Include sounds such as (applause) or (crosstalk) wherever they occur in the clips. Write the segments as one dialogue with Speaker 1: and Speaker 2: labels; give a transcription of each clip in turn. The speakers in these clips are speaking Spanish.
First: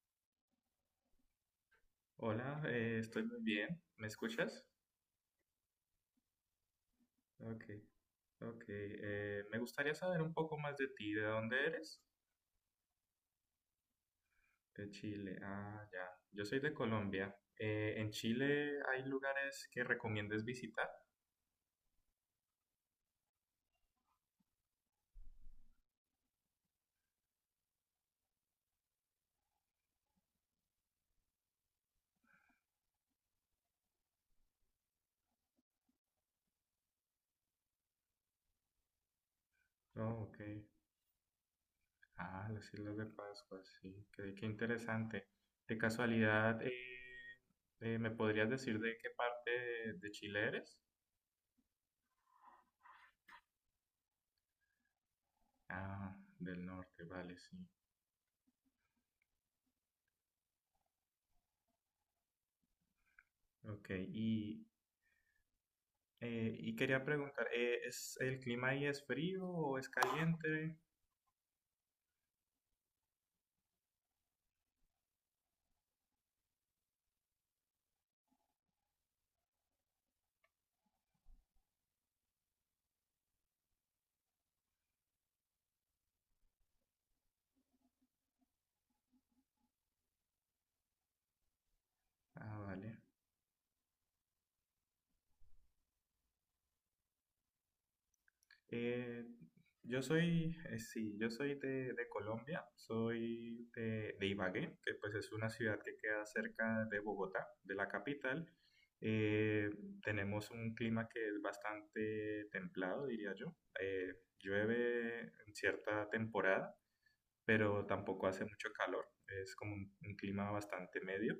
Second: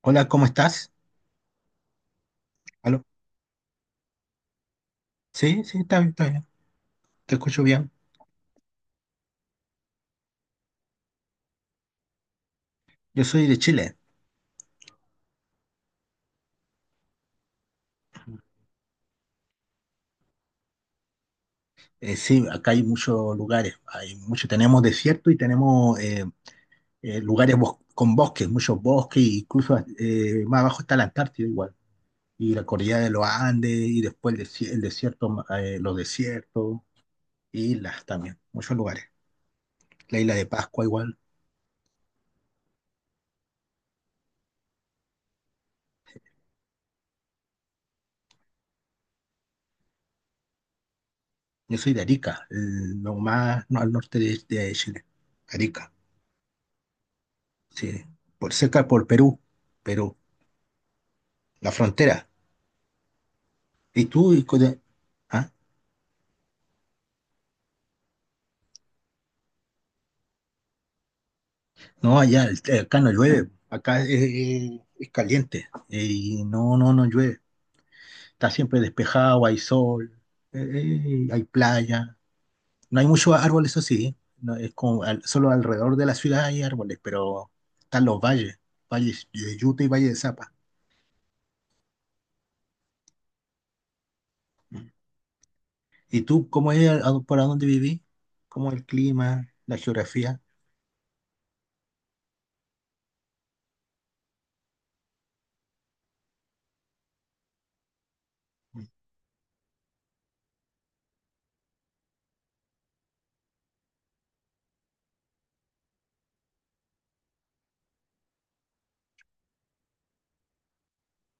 Speaker 1: Hola, ¿cómo estás?
Speaker 2: Hola,
Speaker 1: ¿Aló?
Speaker 2: estoy muy bien. ¿Me escuchas?
Speaker 1: Sí, sí, está bien, está bien. Te escucho
Speaker 2: Ok,
Speaker 1: bien.
Speaker 2: ok. Me gustaría saber un poco más de ti. ¿De dónde eres?
Speaker 1: Yo soy de Chile.
Speaker 2: De Chile. Ah, ya. Yo soy de Colombia. ¿En Chile hay lugares que recomiendes visitar?
Speaker 1: Sí, acá hay muchos lugares. Hay mucho, tenemos desierto y tenemos lugares con bosques, muchos bosques, e incluso más abajo está la Antártida igual. Y la cordillera de los Andes, y después el desierto, los desiertos, islas también, muchos lugares. La
Speaker 2: Oh,
Speaker 1: isla
Speaker 2: ok.
Speaker 1: de Pascua igual.
Speaker 2: Ah, las Islas de Pascua, sí. Qué interesante. De casualidad, ¿me podrías decir de qué parte de Chile eres?
Speaker 1: Yo soy de Arica, lo más no, al norte de Chile. Arica,
Speaker 2: Ah, del norte, vale, sí.
Speaker 1: sí. Por cerca por Perú. La frontera.
Speaker 2: Ok,
Speaker 1: Y tú, y co- de- ah,
Speaker 2: Y quería preguntar, ¿es el clima ahí es frío o es caliente?
Speaker 1: No, allá, acá no llueve, acá es, es caliente, y no llueve. Está siempre despejado, hay sol, eh, hay playa. No hay muchos árboles, eso sí, no, es como solo alrededor de la ciudad hay árboles, pero están los valles, valles de Yuta y Valle de Zapa.
Speaker 2: Ah, vale.
Speaker 1: ¿Y tú, cómo es, por dónde vivís? ¿Cómo es el
Speaker 2: Eh,
Speaker 1: clima, la geografía?
Speaker 2: sí, yo soy de Colombia, soy de Ibagué, que pues es una ciudad que queda cerca de Bogotá, de la capital. Eh, tenemos un clima que es bastante templado, diría yo. Llueve en cierta temporada, pero tampoco hace mucho calor. Es como un clima bastante medio.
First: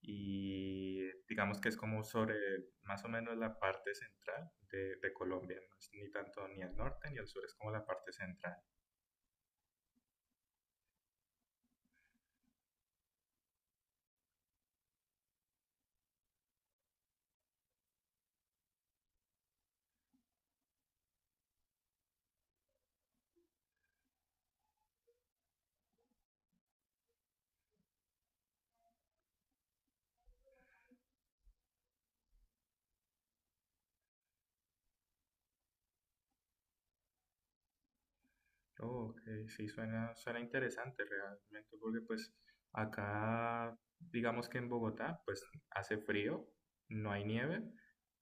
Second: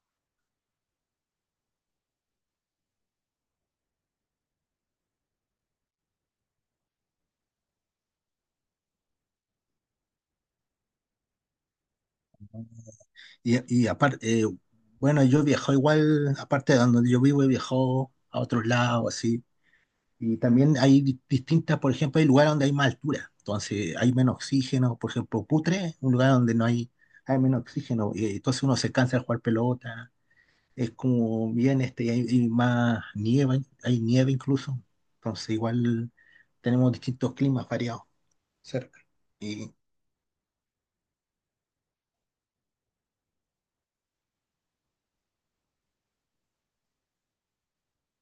Speaker 2: Y digamos que es como sobre más o menos la parte central de Colombia, no es ni tanto ni al norte ni al sur, es como la parte central.
Speaker 1: Y, y aparte, bueno, yo he viajado igual, aparte de donde yo vivo, he viajado a otros lados, así. Y también hay distintas, por ejemplo, hay lugares donde hay más altura, entonces hay menos oxígeno. Por ejemplo, Putre, un lugar donde no hay, hay menos oxígeno, y entonces uno se cansa de jugar pelota. Es como bien, este, hay más nieve, hay nieve incluso. Entonces, igual tenemos distintos climas variados cerca.
Speaker 2: Oh, ok, sí,
Speaker 1: Y
Speaker 2: suena interesante realmente, porque pues acá, digamos que en Bogotá, pues hace frío, no hay nieve,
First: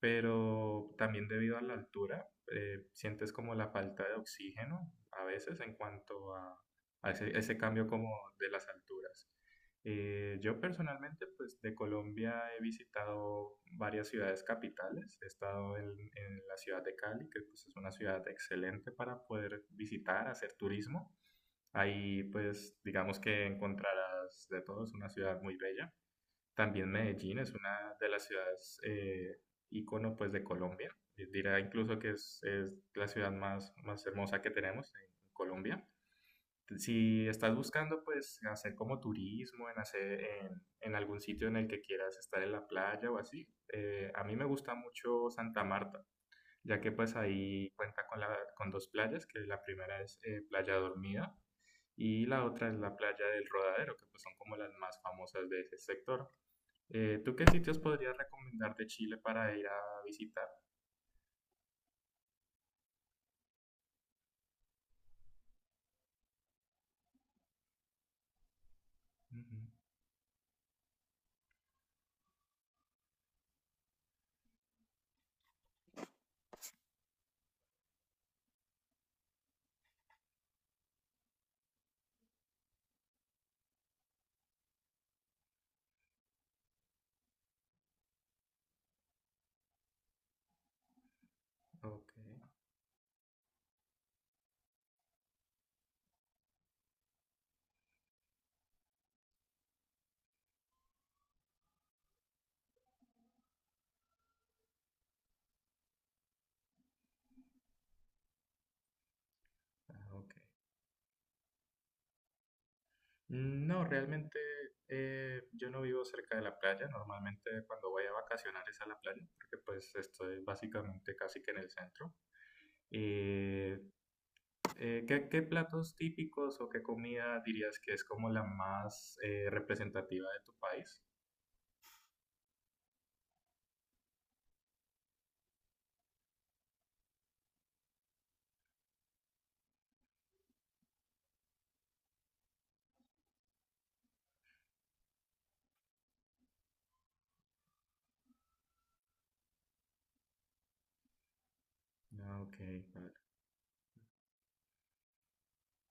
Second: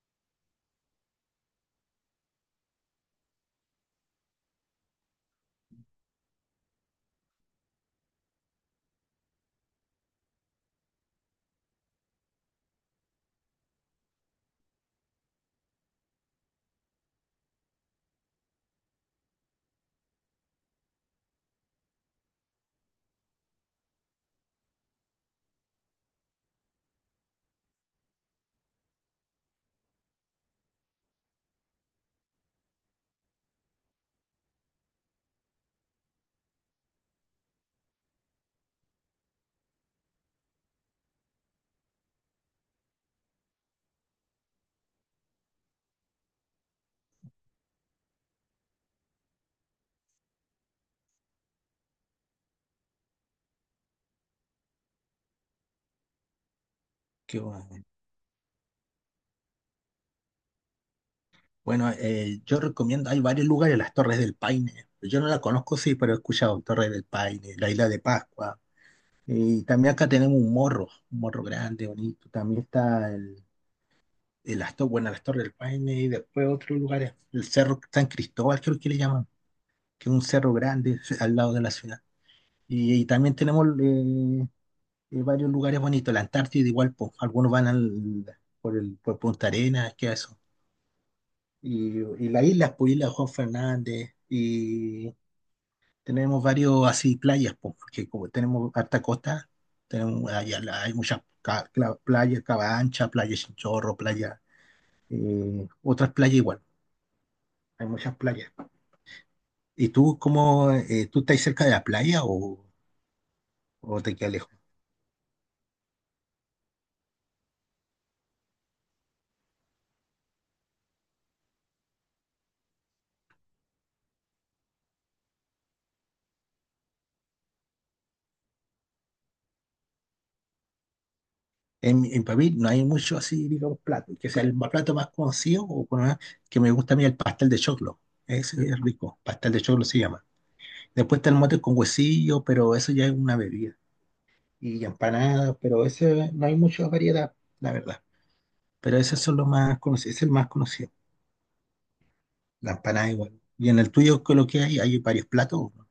Speaker 2: pero también debido a la altura, sientes como la falta de oxígeno a veces en cuanto a ese, ese cambio como de las alturas. Yo personalmente, pues de Colombia he visitado varias ciudades capitales. He estado en la ciudad de Cali, que pues, es una ciudad excelente para poder visitar, hacer turismo. Ahí, pues, digamos que encontrarás de todo, es una ciudad muy bella. También Medellín es una de las ciudades ícono, pues, de Colombia. Dirá incluso que es la ciudad más, más hermosa que tenemos en Colombia si estás buscando, pues, hacer como turismo, en hacer en algún sitio en el que quieras estar en la playa o así, a mí me gusta mucho Santa Marta, ya que pues ahí cuenta con, la, con dos playas, que la primera es Playa Dormida y la otra es la playa del Rodadero, que pues son como las más famosas de ese sector. ¿Tú
Speaker 1: qué
Speaker 2: qué sitios
Speaker 1: bueno.
Speaker 2: podrías recomendar de Chile para ir a visitar?
Speaker 1: Bueno, yo recomiendo, hay varios lugares, las Torres del Paine. Yo no la conozco, sí, pero he escuchado Torres del Paine, la Isla de Pascua.
Speaker 2: Ujú.
Speaker 1: Y también acá tenemos un morro grande, bonito. También está bueno, las Torres del Paine y después otros lugares. El Cerro San Cristóbal, creo que le llaman, que es un cerro grande al lado de la ciudad. Y también tenemos varios lugares bonitos, la Antártida igual, po. Algunos van por Punta Arenas, que eso y,
Speaker 2: Ok,
Speaker 1: y las islas, pues Isla Juan Fernández, y tenemos varios así playas, po, porque como tenemos harta costa, tenemos allá hay muchas playas, Cabancha, playa Chinchorro, playa, otras playas igual, hay muchas playas. ¿Y
Speaker 2: ah,
Speaker 1: tú
Speaker 2: ok.
Speaker 1: cómo, tú estás cerca de la playa o,
Speaker 2: No,
Speaker 1: o te quedas
Speaker 2: realmente
Speaker 1: lejos?
Speaker 2: yo no vivo cerca de la playa. Normalmente cuando voy a vacacionar es a la playa, porque pues estoy básicamente casi que en el centro. Eh, ¿Qué, qué platos típicos o qué comida dirías que es como la más representativa de tu país?
Speaker 1: En Pavil no hay mucho así, digamos, plato, que sea plato más conocido que me gusta a mí el pastel de choclo. Ese es rico, pastel de choclo se llama. Después está el mote con huesillo, pero eso ya es una bebida. Y empanadas, pero ese no hay mucha variedad, la verdad. Pero esos son los más conocidos, es el más conocido,
Speaker 2: Ah, ok.
Speaker 1: la empanada igual. Y en el tuyo, ¿qué es lo que hay? Hay varios platos, ¿no?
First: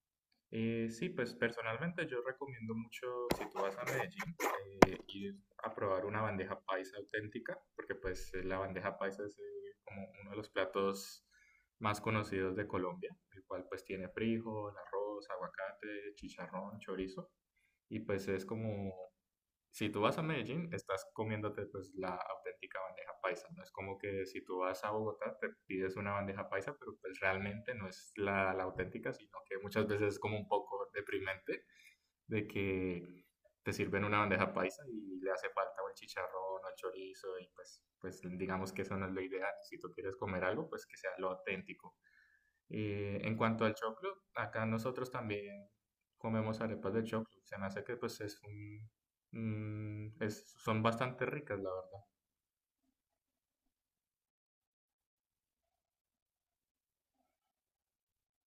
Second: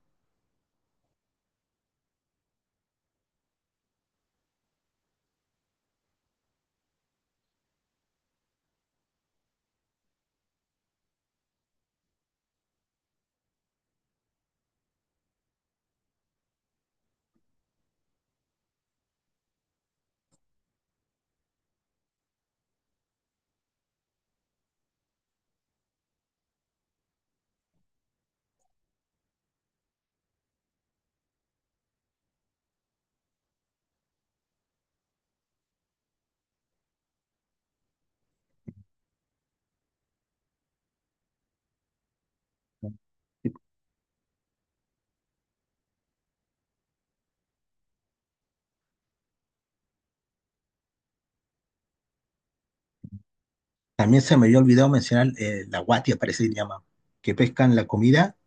Speaker 2: Sí, pues personalmente yo recomiendo mucho, si tú vas a Medellín, ir a probar una bandeja paisa auténtica, porque pues la bandeja paisa es como uno de los platos más conocidos de Colombia, el cual pues tiene frijol, arroz, aguacate, chicharrón, chorizo, y pues es como si tú vas a Medellín, estás comiéndote pues la auténtica bandeja paisa. No es como que si tú vas a Bogotá, te pides una bandeja paisa, pero pues realmente no es la, la auténtica, sino que muchas veces es como un poco deprimente de que te sirven una bandeja paisa y le hace falta o el chicharrón o el chorizo y pues, pues digamos que eso no es lo ideal. Si tú quieres comer algo, pues que sea lo auténtico. En cuanto al choclo, acá nosotros también comemos arepas de choclo. Se me hace que pues es son bastante ricas, la verdad.
Speaker 1: También se me había olvidado mencionar la guatia, parece que se llama, que pescan la comida,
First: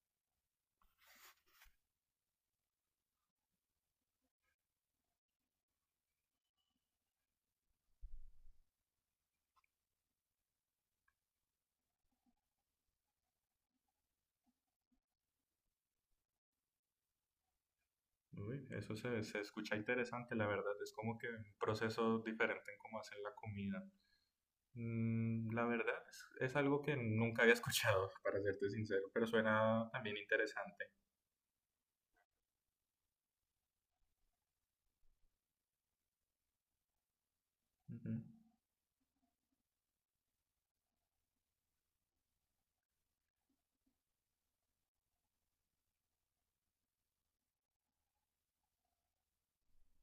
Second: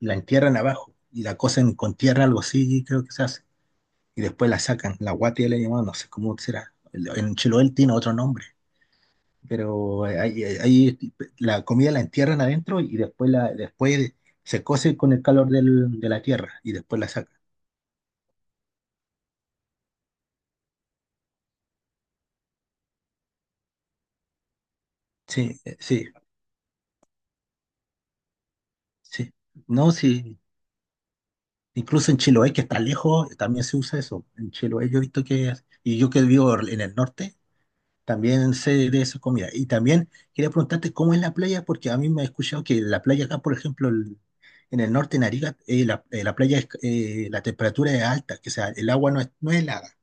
Speaker 1: la entierran abajo y la cocen con tierra, algo así, creo que se hace. Y después la sacan, la guatia le llamamos, no sé cómo será. En Chiloé tiene otro nombre. Pero ahí la comida la entierran adentro y después, después se cose con el calor de la tierra y después la sacan.
Speaker 2: Uy, se escucha interesante, la verdad. Es como que un proceso diferente en cómo hacen la comida. Mm,
Speaker 1: Sí,
Speaker 2: la verdad
Speaker 1: sí,
Speaker 2: es algo que nunca había escuchado, (laughs) para serte sincero, pero
Speaker 1: sí.
Speaker 2: suena
Speaker 1: No,
Speaker 2: también
Speaker 1: sí.
Speaker 2: interesante.
Speaker 1: Incluso en Chiloé, que está lejos, también se usa eso. En Chiloé yo he visto que, y yo que vivo en el norte,
Speaker 2: Ujú.
Speaker 1: también sé de esa comida. Y también quería preguntarte cómo es la playa, porque a mí me he escuchado que la playa acá, por ejemplo, en el norte, en Arica, la playa, es, la temperatura es alta, que sea, el agua no es, helada.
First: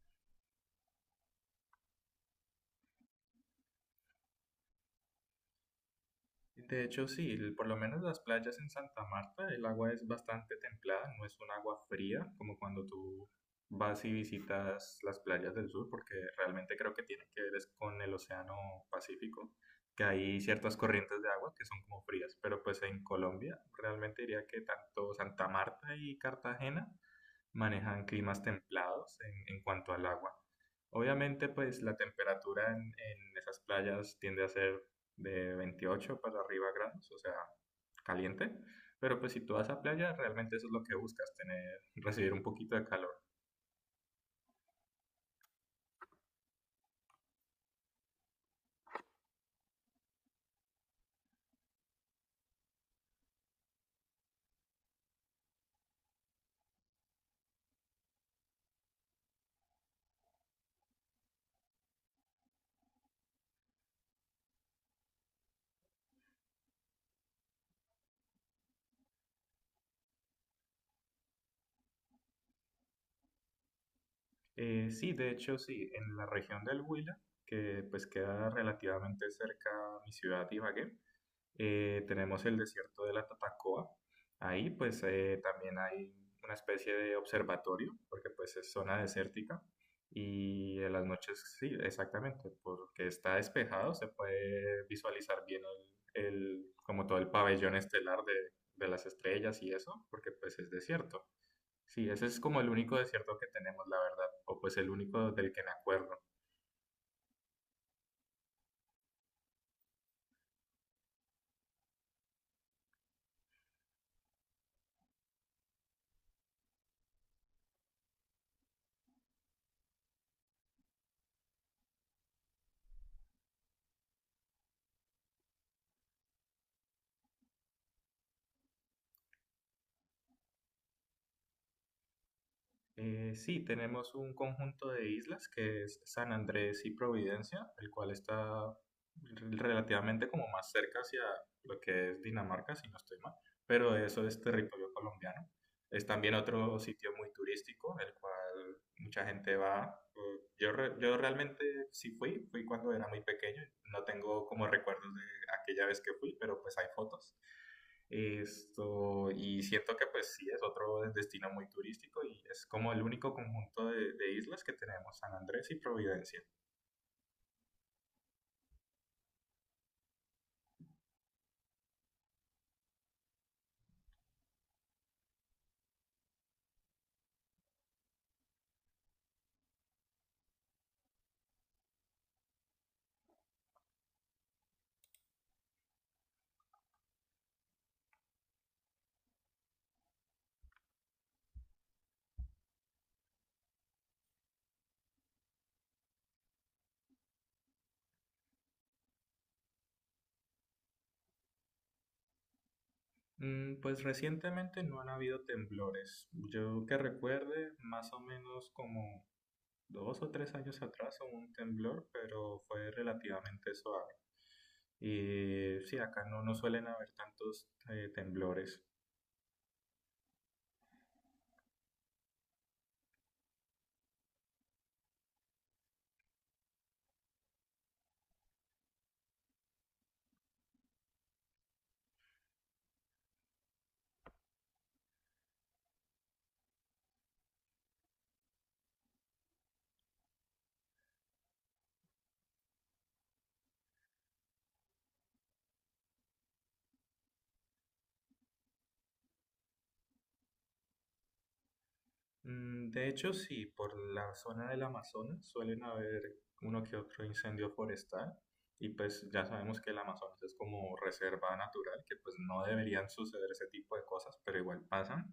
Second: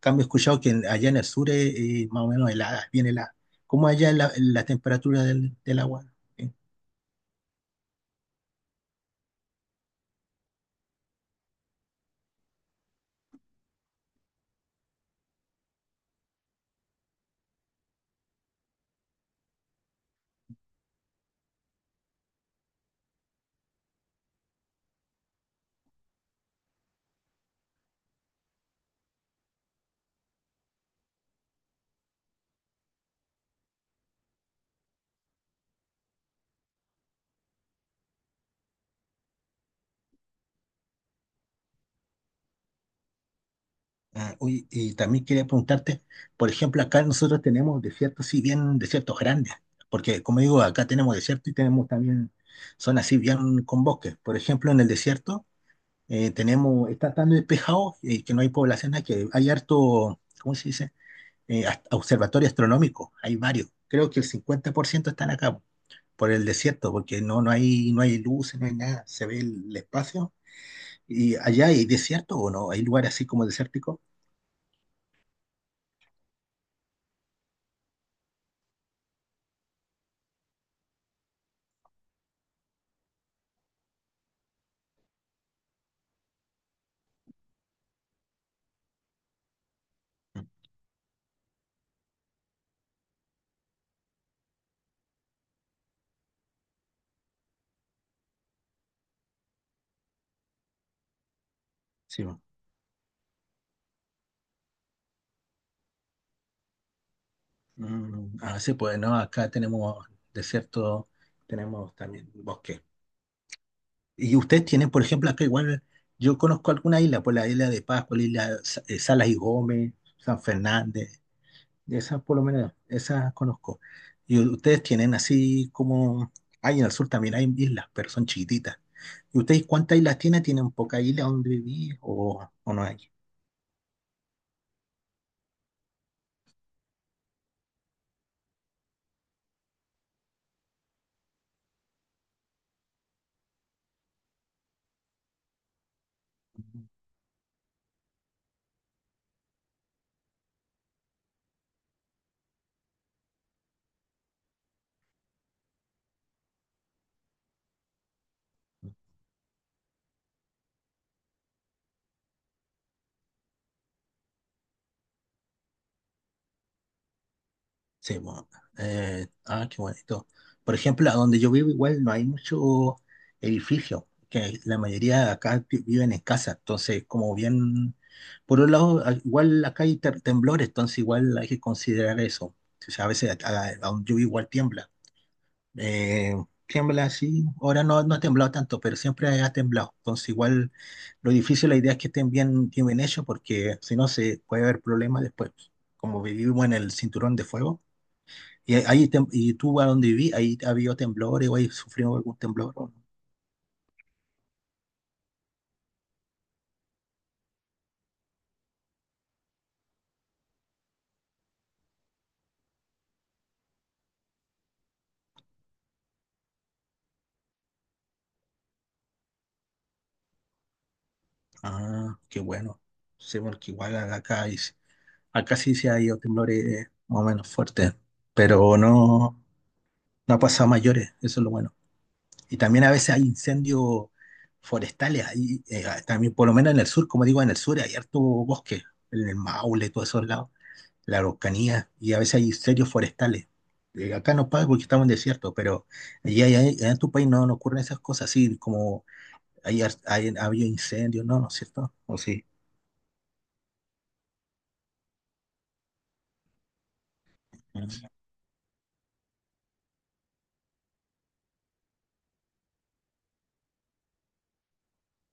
Speaker 1: Cambio, he escuchado que allá en el sur es, más o menos helada, bien helada. ¿Cómo allá la temperatura del agua? Eh,
Speaker 2: De hecho, sí, el- por lo menos las playas en Santa Marta, el agua es bastante templada, no es un agua fría como cuando tú vas y visitas las playas del sur, porque realmente creo que tiene que ver es con el Océano Pacífico, que hay ciertas corrientes de agua que son como frías, pero pues en Colombia realmente diría que tanto Santa Marta y Cartagena manejan climas templados en cuanto al agua. Obviamente, pues la temperatura en esas playas tiende a ser de 28 para arriba grados, o sea, caliente. Pero pues si tú vas a playa, realmente eso es lo que buscas, tener, recibir un poquito de calor.
Speaker 1: Oye, y también quería preguntarte, por ejemplo, acá nosotros tenemos desiertos, sí, bien desiertos grandes, porque como digo, acá tenemos desierto y tenemos también zonas así bien con bosques. Por ejemplo, en el desierto tenemos, está tan despejado que no hay poblaciones, que hay harto, ¿cómo se dice? Observatorio astronómico, hay varios. Creo que el 50% están acá por el desierto, porque no, no hay luces, no hay nada, se ve el espacio. ¿Y allá hay desierto o no? ¿Hay lugares así como desérticos?
Speaker 2: Sí, de hecho sí, en la región del Huila, que pues queda relativamente cerca a mi ciudad Ibagué. Tenemos el desierto de la Tatacoa. Ahí pues también hay una especie de observatorio, porque pues es zona desértica. Y en las noches, sí, exactamente, porque está despejado, se puede visualizar bien como todo el pabellón estelar de las estrellas y eso, porque pues es desierto. Sí, ese
Speaker 1: Sí,
Speaker 2: es
Speaker 1: bo.
Speaker 2: como el único desierto que tenemos, la verdad, o pues el único del que me acuerdo.
Speaker 1: Mm, ah, sí, pues no, acá tenemos desierto, tenemos también bosque. Y ustedes tienen, por ejemplo, acá igual, yo conozco alguna isla, por la isla de Pascua, la isla Salas y Gómez, San Fernández. Esas por lo menos, esas conozco. Y ustedes tienen así como, hay en el sur también hay islas, pero son chiquititas. ¿Y ustedes cuántas islas tienen? ¿Tienen pocas islas donde vivir o no hay?
Speaker 2: Sí, tenemos un conjunto de islas que es San Andrés y Providencia, el cual está relativamente como más cerca hacia lo que es Dinamarca, si no estoy mal, pero eso es territorio colombiano. Es también otro sitio muy turístico, el cual mucha gente va. Yo realmente sí fui, fui cuando era muy pequeño, no tengo como recuerdos de aquella vez que fui, pero pues hay fotos. Esto, y siento que pues sí, es otro destino muy turístico y es como el único conjunto de islas que tenemos, San Andrés y Providencia.
Speaker 1: Sí, bueno. Qué bonito. Por ejemplo, a donde yo vivo igual no hay mucho edificio, que la mayoría de acá viven en casa, entonces como bien, por un lado, igual acá hay temblores, entonces igual hay que considerar eso. O sea, a veces a donde yo vivo igual tiembla. Eh, Tiembla así. Ahora no ha temblado tanto, pero siempre ha temblado. Entonces, igual lo difícil, la idea es que estén bien, bien bien hechos, porque si no, se puede haber problemas después. Como vivimos en el cinturón de fuego, y tú a donde viví, ahí ha habido temblores o ahí sufrió algún temblor, ¿o no?
Speaker 2: Mm, pues recientemente no han habido temblores. Yo que recuerde, más o menos como dos o tres años atrás hubo un temblor, pero fue relativamente suave. Y sí, acá no, no suelen haber tantos temblores.
Speaker 1: Ah, qué bueno. Sí, porque igual acá, acá sí se ha ido temblores más o menos fuertes, pero no ha pasado a mayores. Eso es lo bueno. Y también a veces hay incendios forestales, ahí, también por lo menos en el sur, como digo, en el sur hay harto bosque, en el Maule, todos esos lados, la Araucanía, y a veces hay incendios forestales. Acá no pasa porque estamos en desierto, pero allá en tu país no ocurren esas cosas, así como hay, ha habido incendios, no, ¿no es cierto? O sí.
Speaker 2: Mm, de hecho, sí, por la zona del Amazonas suelen haber uno que otro incendio forestal y pues ya sabemos que el Amazonas es como reserva natural, que pues no deberían suceder ese tipo de cosas, pero igual pasan.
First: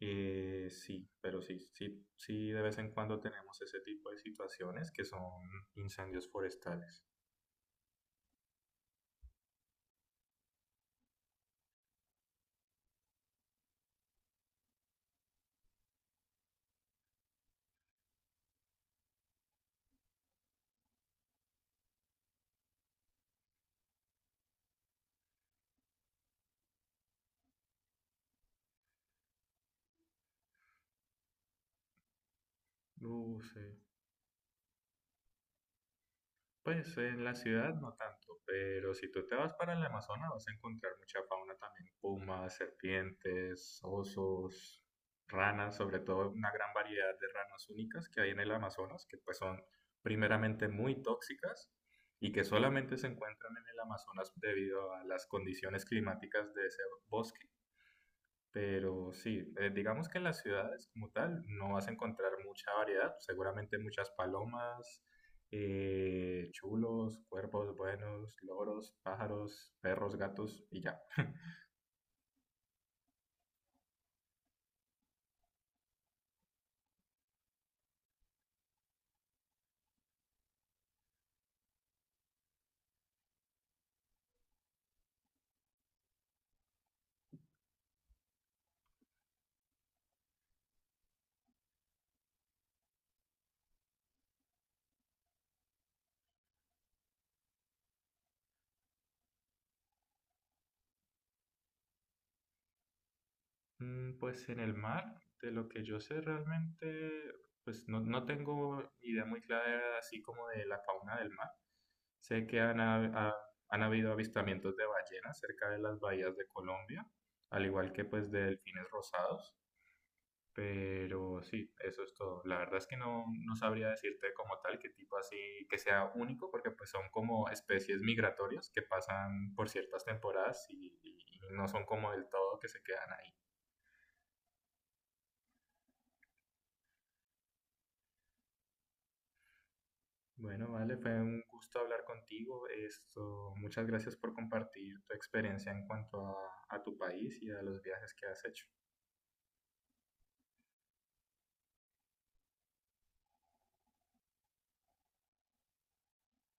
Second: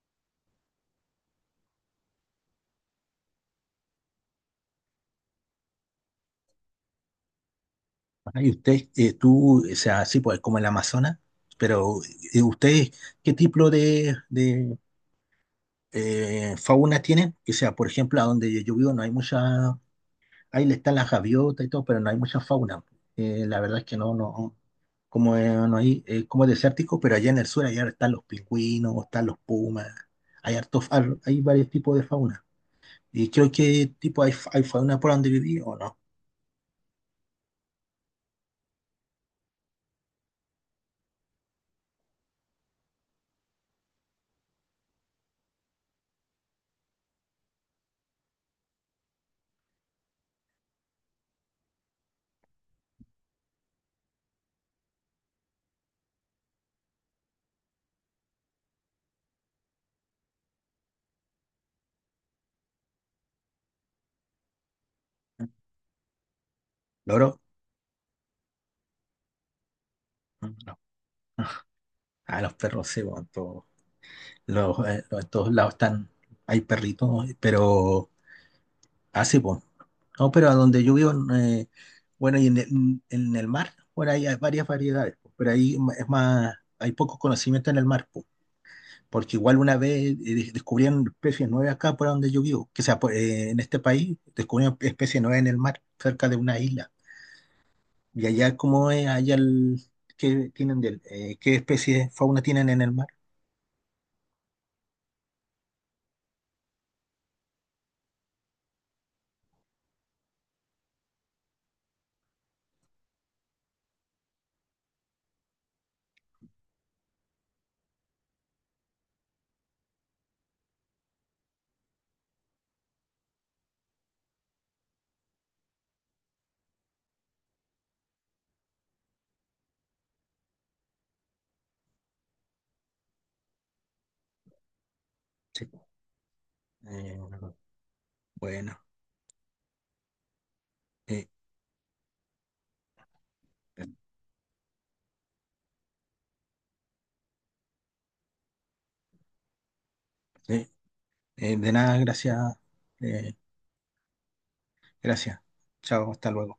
Speaker 2: Sí, pero sí, sí, sí, de vez en cuando tenemos ese tipo de situaciones que son incendios forestales.
Speaker 1: Ah, y usted, tú, o sea, sí, pues como el Amazonas, pero usted, ¿qué tipo de fauna tienen, que sea, por ejemplo, a donde yo vivo no hay mucha, ahí le están las gaviotas y todo, pero no hay mucha fauna. La verdad es que como no hay, como es desértico, pero allá en el sur allá están los pingüinos, están los pumas, hay hartos, hay varios tipos de fauna. Y creo
Speaker 2: Sí.
Speaker 1: que tipo hay fauna por donde viví o no.
Speaker 2: Pues en la ciudad no tanto, pero si tú te vas para el Amazonas vas a encontrar mucha fauna también, pumas, serpientes, osos, ranas, sobre todo una gran variedad de ranas únicas que hay en el Amazonas, que pues son primeramente muy tóxicas y que solamente se encuentran en el Amazonas debido a las condiciones climáticas de ese bosque. Pero sí, digamos que en las ciudades como tal no vas a encontrar mucha variedad, seguramente muchas palomas, chulos,
Speaker 1: ¿Loro?
Speaker 2: cuervos buenos, loros, pájaros, perros, gatos
Speaker 1: No.
Speaker 2: y ya. (laughs)
Speaker 1: (laughs) Ah, los perros se van. Estos lados están, hay perritos, pero así, pues. No, pero a donde yo vivo, bueno, y en en el mar, por ahí hay varias variedades, po, pero ahí es más, hay poco conocimiento en el mar, po, porque igual una vez descubrieron especies nuevas acá por donde yo vivo, que sea, en este país descubrieron especies nuevas en el mar, cerca de una isla. Y allá, ¿cómo es allá qué tienen qué especies de fauna tienen en el mar?
Speaker 2: Mm, pues en el mar, de lo que yo sé realmente, pues no, no tengo idea muy clara así como de la fauna del mar. Sé que han habido avistamientos de ballenas cerca de las bahías de Colombia, al igual que pues de delfines rosados. Pero sí, eso es todo. La verdad es que no, no sabría decirte como tal qué tipo así que sea único, porque pues son como especies migratorias que pasan por ciertas temporadas y no son como del todo que se quedan ahí.
Speaker 1: Sí, po. Eh, bueno.
Speaker 2: Bueno, vale, fue
Speaker 1: eh,
Speaker 2: un gusto hablar contigo. Esto, muchas gracias por compartir tu experiencia en cuanto a tu país y a los viajes que has hecho.
Speaker 1: Sí. De nada, gracias. eh, Gracias. Chao, hasta luego.